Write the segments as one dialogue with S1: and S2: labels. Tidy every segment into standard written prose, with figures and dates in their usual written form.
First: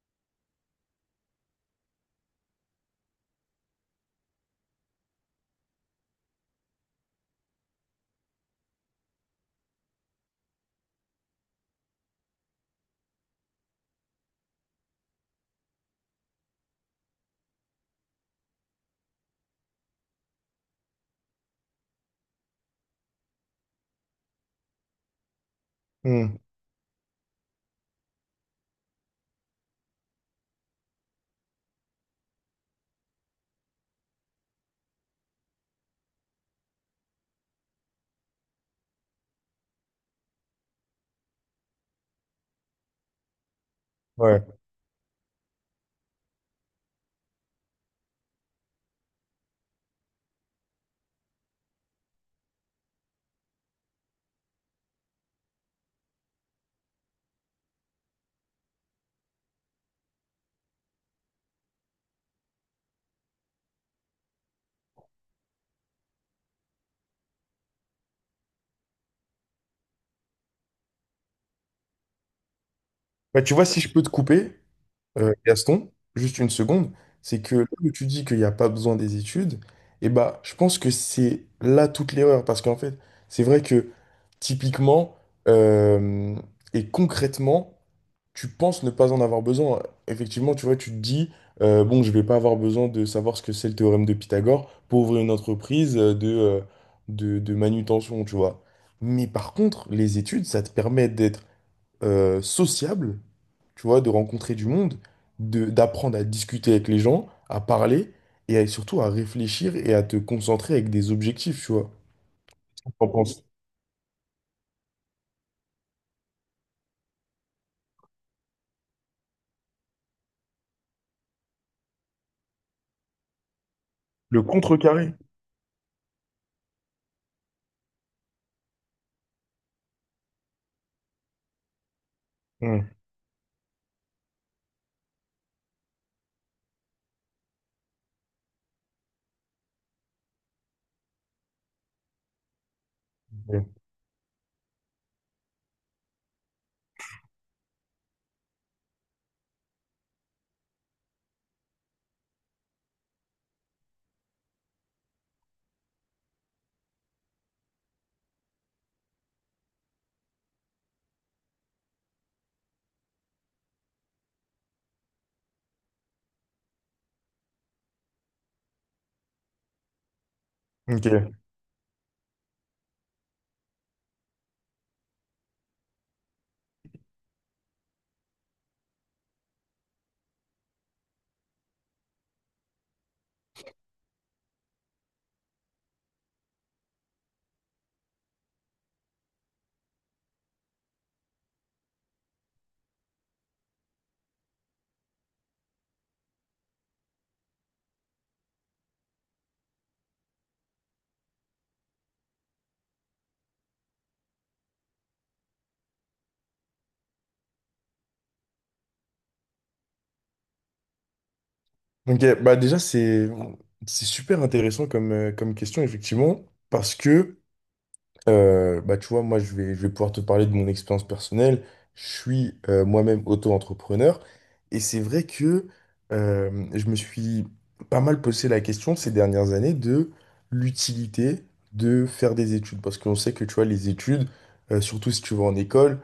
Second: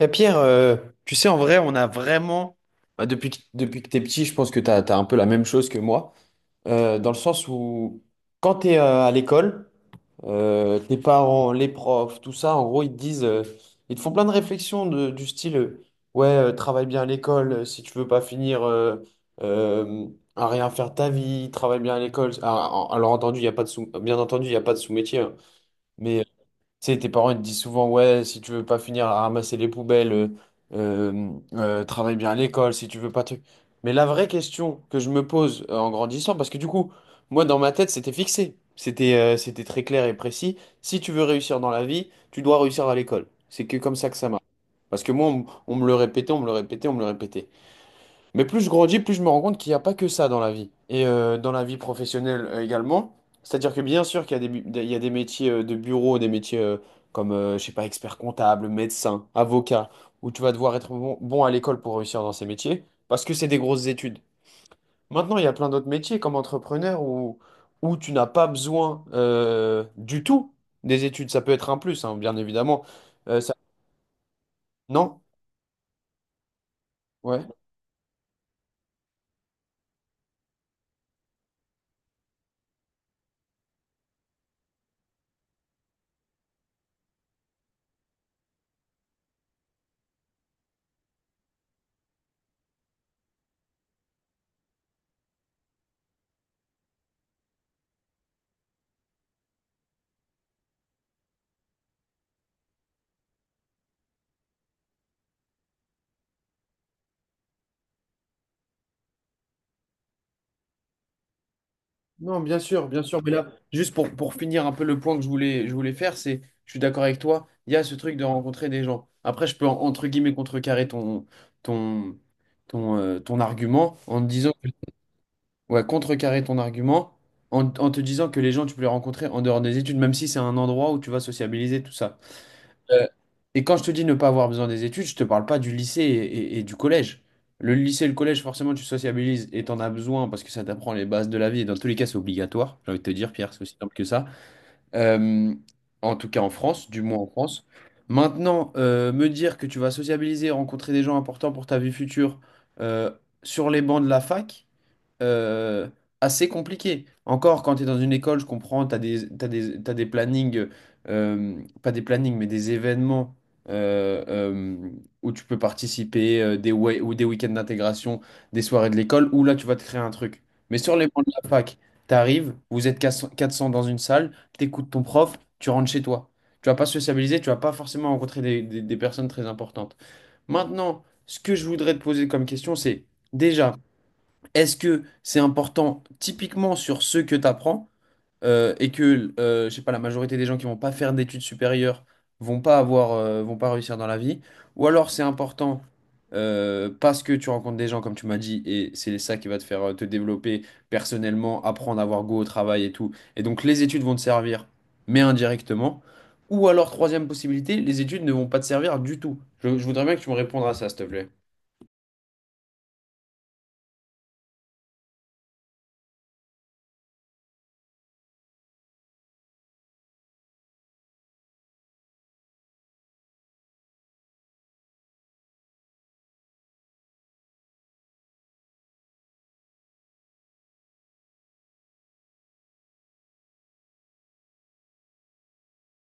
S1: Eh, Pierre, euh, Tu sais, en vrai, on a vraiment, bah, depuis, depuis que t'es petit, je pense que t'as un peu la même chose que moi, dans le sens où quand t'es à l'école, tes parents, les profs, tout ça, en gros, ils te disent, ils te font plein de réflexions du style, ouais, travaille bien à l'école, si tu veux pas finir euh, à rien faire de ta vie, travaille bien à l'école. Ah, alors entendu, il y a pas de sous, bien entendu, il n'y a pas de sous-métier, hein. Mais
S2: Hmm,
S1: tu sais, tes parents ils te disent souvent, ouais, si tu veux pas finir à ramasser les poubelles, travaille bien à l'école, si tu veux pas te... Mais la vraie question que je me pose en grandissant, parce que du coup, moi dans ma tête, c'était fixé, c'était très clair et précis, si tu veux réussir dans la vie, tu dois réussir à l'école. C'est que comme ça que ça
S2: ouais.
S1: marche. Parce que moi, on me le répétait, on me le répétait, on me le répétait. Mais plus je grandis, plus je me rends compte qu'il n'y a pas que ça dans la vie. Et dans la vie professionnelle également. C'est-à-dire que bien sûr qu'il y a il y a des métiers de bureau, des métiers comme, je sais pas, expert comptable, médecin, avocat, où tu vas devoir être bon à l'école pour réussir dans ces métiers, parce que c'est des grosses études. Maintenant, il y a plein d'autres métiers comme entrepreneur où tu n'as pas besoin du tout des études. Ça peut être un plus, hein, bien évidemment.
S2: Bah,
S1: Ça...
S2: tu vois, si je peux te couper,
S1: Non?
S2: Gaston, juste une seconde, c'est
S1: Ouais.
S2: que là où tu dis qu'il n'y a pas besoin des études, et bah, je pense que c'est là toute l'erreur. Parce qu'en fait, c'est vrai que typiquement euh, et concrètement, tu penses ne pas en avoir besoin. Effectivement, tu vois, tu te dis, bon, je vais pas avoir besoin de savoir ce que c'est le théorème de Pythagore pour ouvrir une entreprise de, manutention, tu vois. Mais par contre, les études, ça te permet d'être sociable, tu vois, de rencontrer du monde, de, d'apprendre à discuter avec les gens, à parler et à- surtout à réfléchir et à te concentrer avec des objectifs, tu vois.
S1: Non, bien sûr, bien
S2: Qu'en
S1: sûr. Mais
S2: penses?
S1: là, juste pour finir un peu le point que je voulais faire, c'est, je suis d'accord avec toi, il y a ce truc de rencontrer des gens. Après, je peux, entre guillemets, contrecarrer ton, ton argument en te
S2: Le
S1: disant,
S2: contrecarré.
S1: ouais, contrecarrer ton argument en te disant que les gens, tu peux les rencontrer en dehors des études, même si c'est un endroit où tu vas sociabiliser, tout ça.
S2: Hmm.
S1: Euh, et quand je te dis ne pas avoir besoin des études, je te parle pas du lycée et du collège. Le lycée et le collège, forcément, tu sociabilises et t'en as besoin parce que ça t'apprend les bases de la vie. Et dans tous les cas, c'est obligatoire. J'ai envie de te dire, Pierre, c'est aussi
S2: Ok.
S1: simple que ça. Euh, en tout cas, en France, du moins en France. Maintenant, me dire que tu vas sociabiliser, rencontrer des gens importants pour ta vie future euh, sur les bancs de la fac euh, assez compliqué. Encore, quand tu es dans une école, je comprends, tu as t'as des plannings, pas des plannings, mais des événements euh, euh, où tu peux participer, ou des week-ends d'intégration, des soirées de l'école, où là, tu vas te créer un truc. Mais sur les bancs de
S2: Ok.
S1: la fac, tu arrives, vous êtes 400 400 dans une salle, tu écoutes ton prof, tu rentres chez toi. Tu vas pas sociabiliser, tu vas pas forcément rencontrer des personnes très importantes. Maintenant, ce que je voudrais te poser comme question, c'est... Déjà, est-ce que c'est important typiquement sur ce que tu apprends et que, je sais pas, la majorité des gens qui vont pas faire d'études supérieures vont pas avoir, vont pas réussir dans la vie? Ou alors c'est important parce que tu rencontres des gens, comme tu m'as dit, et c'est ça qui va te faire te développer personnellement, apprendre à avoir goût au travail et tout. Et donc les études vont te servir, mais indirectement. Ou alors, troisième possibilité, les études ne vont pas te servir du tout. Je voudrais bien que tu me répondes à ça, s'il te plaît.
S2: Ok, bah déjà, c'est super intéressant comme, comme question, effectivement, parce que bah, tu vois, moi, je vais pouvoir te parler de mon expérience personnelle. Je suis moi-même auto-entrepreneur. Et c'est vrai que je me suis pas mal posé la question ces dernières années de l'utilité de faire des études. Parce qu'on sait que, tu vois, les études, surtout si tu vas en école,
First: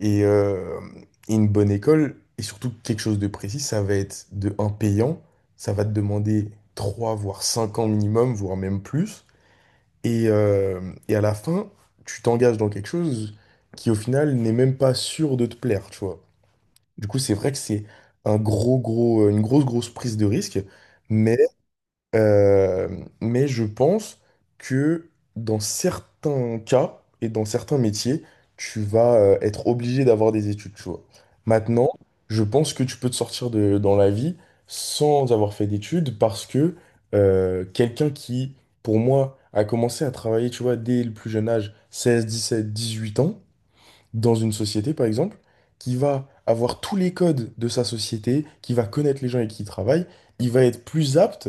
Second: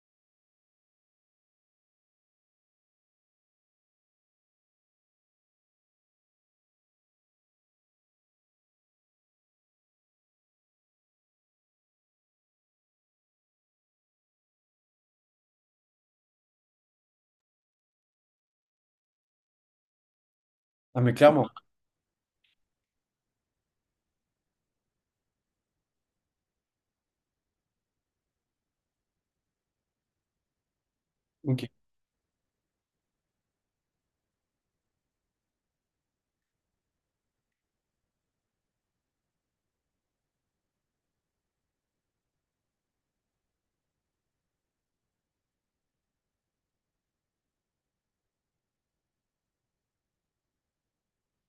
S2: et, euh, et une bonne école, et surtout quelque chose de précis, ça va être de un payant. Ça va te demander 3 voire 5 ans minimum, voire même plus. Et, euh, et à la fin, tu t'engages dans quelque chose qui, au final, n'est même pas sûr de te plaire, tu vois. Du coup, c'est vrai que c'est un gros, gros, une grosse, grosse prise de risque,
S1: Ah, mais
S2: mais
S1: clairement.
S2: euh, mais je pense que dans certains cas et dans certains métiers, tu vas être obligé d'avoir des études, tu vois.
S1: Ok.
S2: Maintenant, je pense que tu peux te sortir de, dans la vie sans avoir fait d'études parce que quelqu'un qui, pour moi, a commencé à travailler, tu vois, dès le plus jeune âge, seize, dix-sept, dix-huit ans, dans une société, par exemple, qui va avoir tous les codes de sa société, qui va connaître les gens avec qui il travaille, il va être plus apte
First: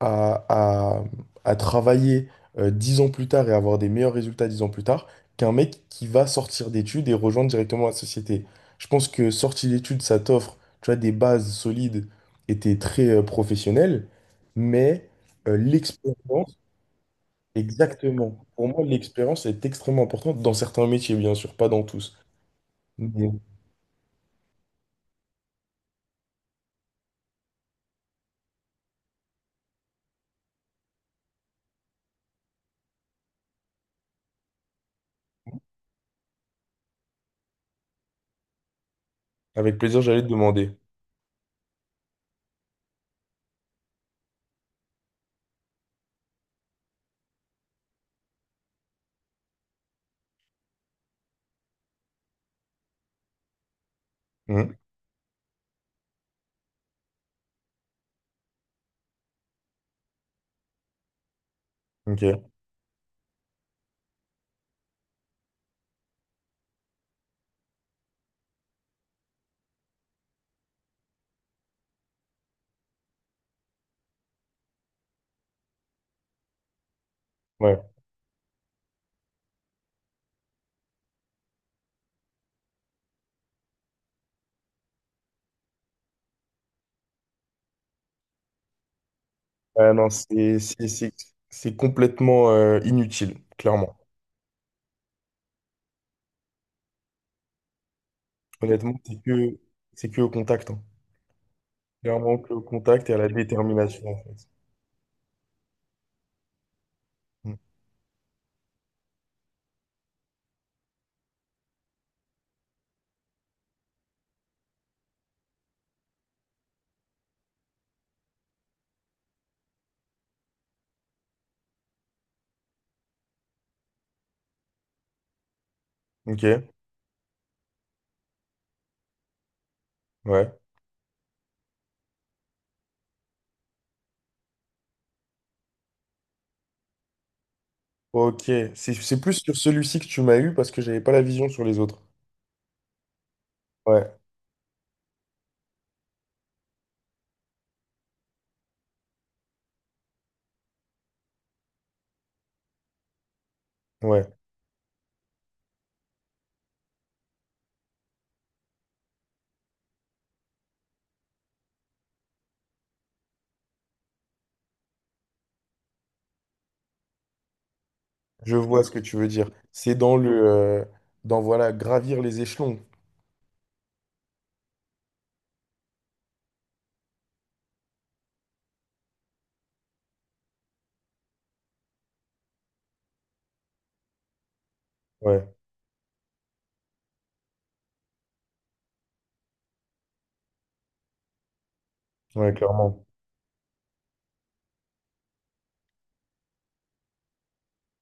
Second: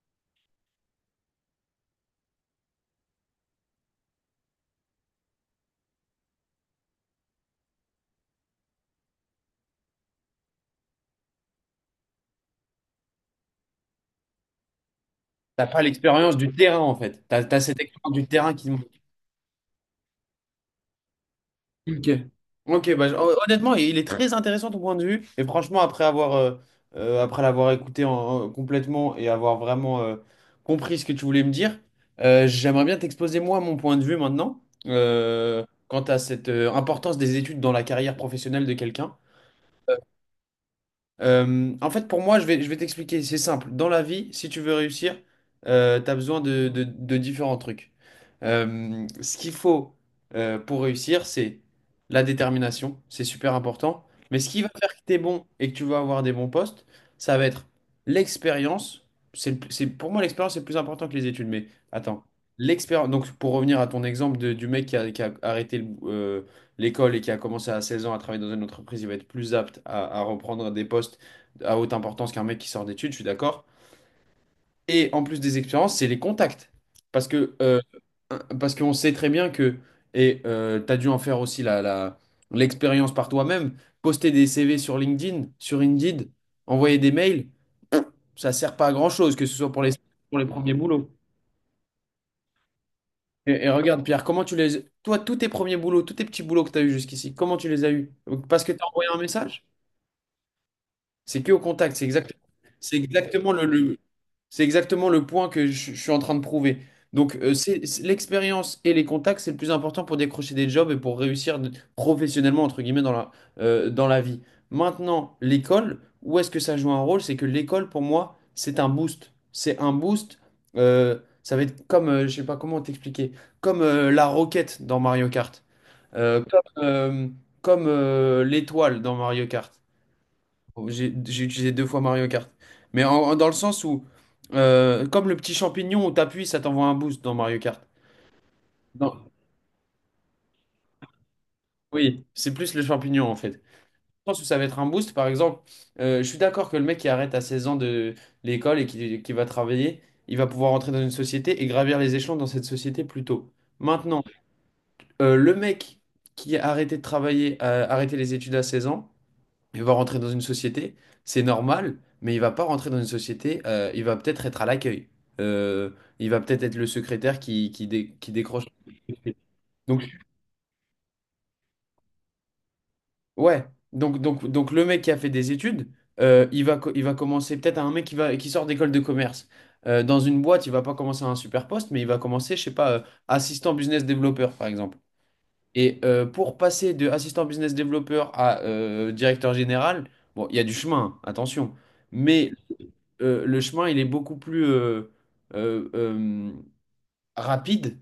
S2: à, à- à travailler 10 ans plus tard et avoir des meilleurs résultats 10 ans plus tard qu'un mec qui va sortir d'études et rejoindre directement la société. Je pense que sortir d'études, ça t'offre, tu vois, des bases solides et t'es très professionnel, mais
S1: T'as pas l'expérience du
S2: l'expérience,
S1: terrain en fait. T'as cette expérience du
S2: exactement.
S1: terrain
S2: Pour
S1: qui
S2: moi,
S1: manque.
S2: l'expérience est extrêmement importante dans certains métiers, bien sûr, pas dans
S1: Ok.
S2: tous.
S1: Ok, bah,
S2: Mais
S1: honnêtement, il est très intéressant ton point de vue. Et franchement, après avoir, après l'avoir écouté complètement et avoir vraiment compris ce que tu voulais me dire, j'aimerais bien t'exposer moi mon point de vue maintenant quant à cette importance des études dans la carrière professionnelle de quelqu'un.
S2: avec plaisir, j'allais te demander.
S1: En fait, pour moi, je vais t'expliquer, c'est simple. Dans la vie, si tu veux réussir, tu as besoin de différents trucs. Ce qu'il faut pour réussir, c'est la détermination, c'est super important. Mais ce qui va
S2: Mhm.
S1: faire que tu es bon et que tu vas avoir des bons postes, ça va être l'expérience. Pour moi, l'expérience est plus important que les études. Mais attends,
S2: Ok,
S1: l'expérience. Donc, pour revenir à ton exemple du mec qui a arrêté l'école et qui a commencé à 16 ans à travailler dans une entreprise, il va être plus apte à reprendre des postes à haute importance qu'un mec qui sort d'études, je suis d'accord. Et en plus des expériences, c'est les contacts. Parce que,
S2: ouais.
S1: parce qu'on sait très bien que, et tu as dû en faire aussi l'expérience par toi-même, poster des CV sur LinkedIn, sur Indeed, envoyer des mails, ça sert pas à grand-chose, que ce soit
S2: Ah non,
S1: pour les
S2: c'est
S1: premiers
S2: c'est-
S1: boulots.
S2: c'est- c'est complètement inutile,
S1: Et
S2: clairement.
S1: regarde, Pierre, comment tu les... Toi, tous tes premiers boulots, tous tes petits boulots que tu as eus jusqu'ici, comment tu les as eus? Parce que tu as
S2: Honnêtement,
S1: envoyé un message?
S2: c'est que au contact. Hein.
S1: C'est que au contact. C'est exact,
S2: Clairement que au
S1: c'est
S2: contact et à la
S1: exactement
S2: détermination, en fait.
S1: c'est exactement le point que je suis en train de prouver. Donc,
S2: Mhm.
S1: l'expérience et les contacts, c'est le plus important pour décrocher des jobs et pour réussir professionnellement, entre guillemets, dans la vie. Maintenant, l'école, où est-ce que ça joue un rôle? C'est que l'école, pour moi, c'est un boost. C'est un boost. Ça va être comme, je sais pas comment t'expliquer, comme la roquette dans Mario Kart. Euh, comme
S2: Ok,
S1: euh, comme, l'étoile dans Mario Kart.
S2: ouais.
S1: J'ai utilisé deux fois Mario Kart. Mais dans le sens où, comme le petit champignon où t'appuies, ça t'envoie un boost dans Mario Kart.
S2: Ok, c'est
S1: Non,
S2: plus sur celui-ci que tu m'as eu parce que j'avais pas la vision sur les autres.
S1: oui, c'est plus le champignon en fait.
S2: Ouais,
S1: Dans le sens ça va être un boost, par exemple, je suis d'accord que le mec qui arrête à 16 ans de l'école et qui va travailler, il va pouvoir entrer dans une société et gravir les échelons dans cette société plus tôt. Maintenant,
S2: ouais,
S1: le mec qui a arrêté de travailler, a arrêté les études à 16 ans, il va rentrer dans une société, c'est normal, mais il va pas rentrer dans une société, il va peut-être être à l'accueil. Euh, il va peut-être être le secrétaire qui
S2: je
S1: décroche.
S2: vois ce que tu veux dire. C'est dans
S1: Donc,
S2: le, dans, voilà, gravir les échelons.
S1: ouais, donc le mec qui a fait des études, il va, il va commencer peut-être à un mec qui sort d'école de commerce. Dans une boîte, il va pas commencer à un super poste, mais il va commencer, je sais pas, assistant business développeur, par exemple.
S2: Ouais,
S1: Et pour passer de assistant business développeur à directeur général, bon, il y a du chemin, hein, attention. Mais
S2: ouais, clairement.
S1: le chemin, il est beaucoup plus euh, euh, rapide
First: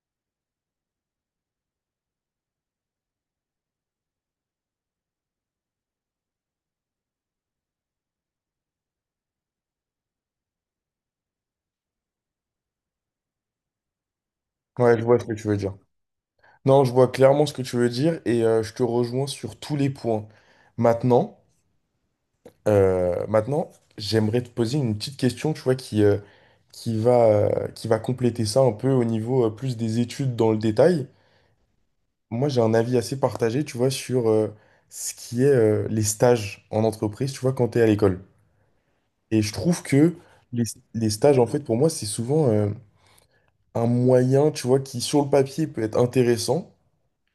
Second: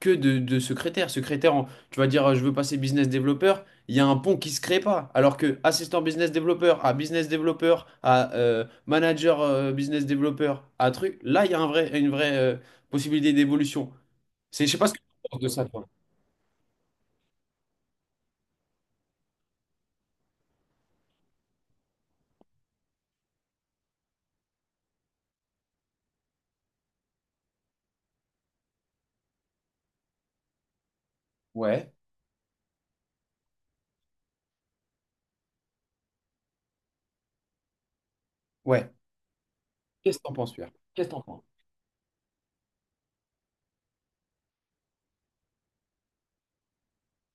S1: que de secrétaire. Secrétaire, tu vas dire, je veux passer business developer, il y a un pont qui se crée pas. Alors que assistant business developer à manager business developer à truc, là, il y a un vrai, une vraie possibilité d'évolution. C'est, je sais pas ce
S2: Ouais,
S1: que
S2: je vois ce
S1: tu
S2: que
S1: penses de
S2: tu veux
S1: ça,
S2: dire.
S1: toi.
S2: Non, je vois clairement ce que tu veux dire et je te rejoins sur tous les points. Maintenant, maintenant, j'aimerais te poser une petite question, tu vois, qui, qui va compléter ça un peu au niveau plus des études dans le détail.
S1: Ouais,
S2: Moi, j'ai un avis assez partagé, tu vois, sur ce qui est les stages en entreprise, tu vois, quand tu es à l'école.
S1: ouais.
S2: Et je trouve que
S1: Qu'est-ce que t'en penses,
S2: les,
S1: Pierre? Qu'est-ce
S2: les
S1: que t'en
S2: stages,
S1: penses?
S2: en fait, pour moi, c'est souvent un moyen, tu vois, qui sur le papier peut être intéressant.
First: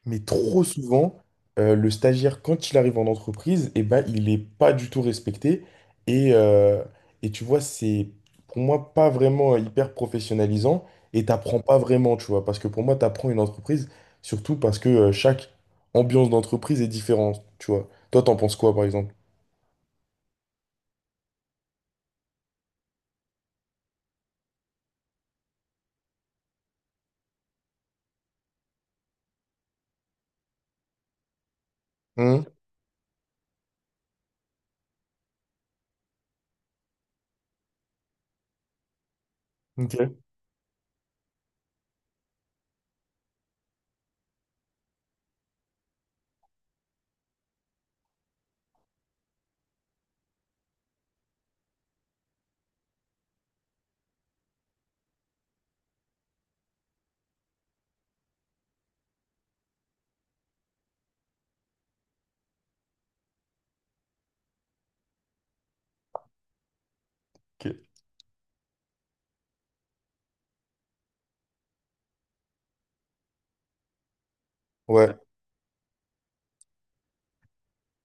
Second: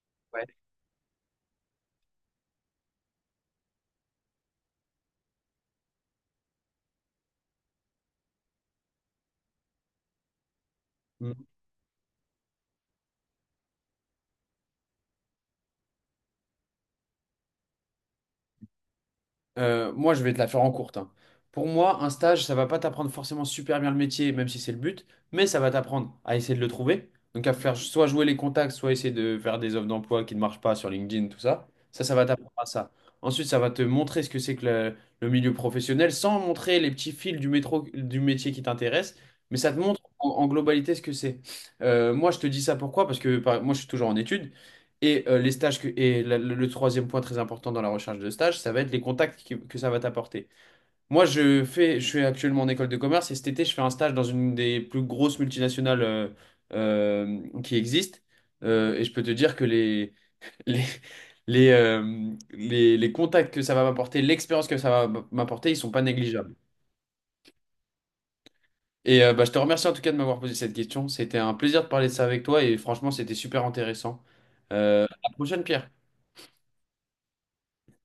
S2: Mais trop souvent, le stagiaire, quand il arrive en entreprise, eh ben, il n'est pas du tout respecté. Et, euh, et tu vois, c'est pour moi pas vraiment hyper professionnalisant et
S1: Ouais.
S2: t'apprends pas vraiment, tu vois. Parce que pour moi, t'apprends une entreprise, surtout parce que chaque ambiance d'entreprise est différente, tu vois. Toi, t'en penses quoi, par exemple?
S1: Moi, je vais te la faire en courte. Hein. Pour moi, un stage, ça va pas t'apprendre forcément super bien le métier, même si c'est le but, mais ça va t'apprendre à essayer de le trouver. Donc à faire soit jouer les contacts, soit essayer de faire des offres d'emploi qui ne marchent pas sur LinkedIn, tout ça. Ça va
S2: Hum,
S1: t'apprendre à ça. Ensuite, ça va te montrer ce que c'est que le milieu professionnel, sans montrer les petits fils du métro, du métier qui t'intéresse, mais ça te
S2: ok,
S1: montre en globalité ce que c'est. Moi, je te dis ça pourquoi? Moi, je suis toujours en études. Et les stages que, et le troisième point très important dans la recherche de stage, ça va être les contacts que ça va t'apporter. Moi, je suis actuellement en école de commerce et cet été, je fais un stage dans une des plus grosses multinationales qui existent. Et je peux te dire que les, les contacts que ça va m'apporter, l'expérience que ça va m'apporter, ils sont pas négligeables.
S2: ok.
S1: Et bah, je te remercie en tout cas de m'avoir posé cette question. C'était un plaisir de parler de ça avec toi et franchement, c'était super intéressant. À
S2: Ouais.
S1: la prochaine, Pierre.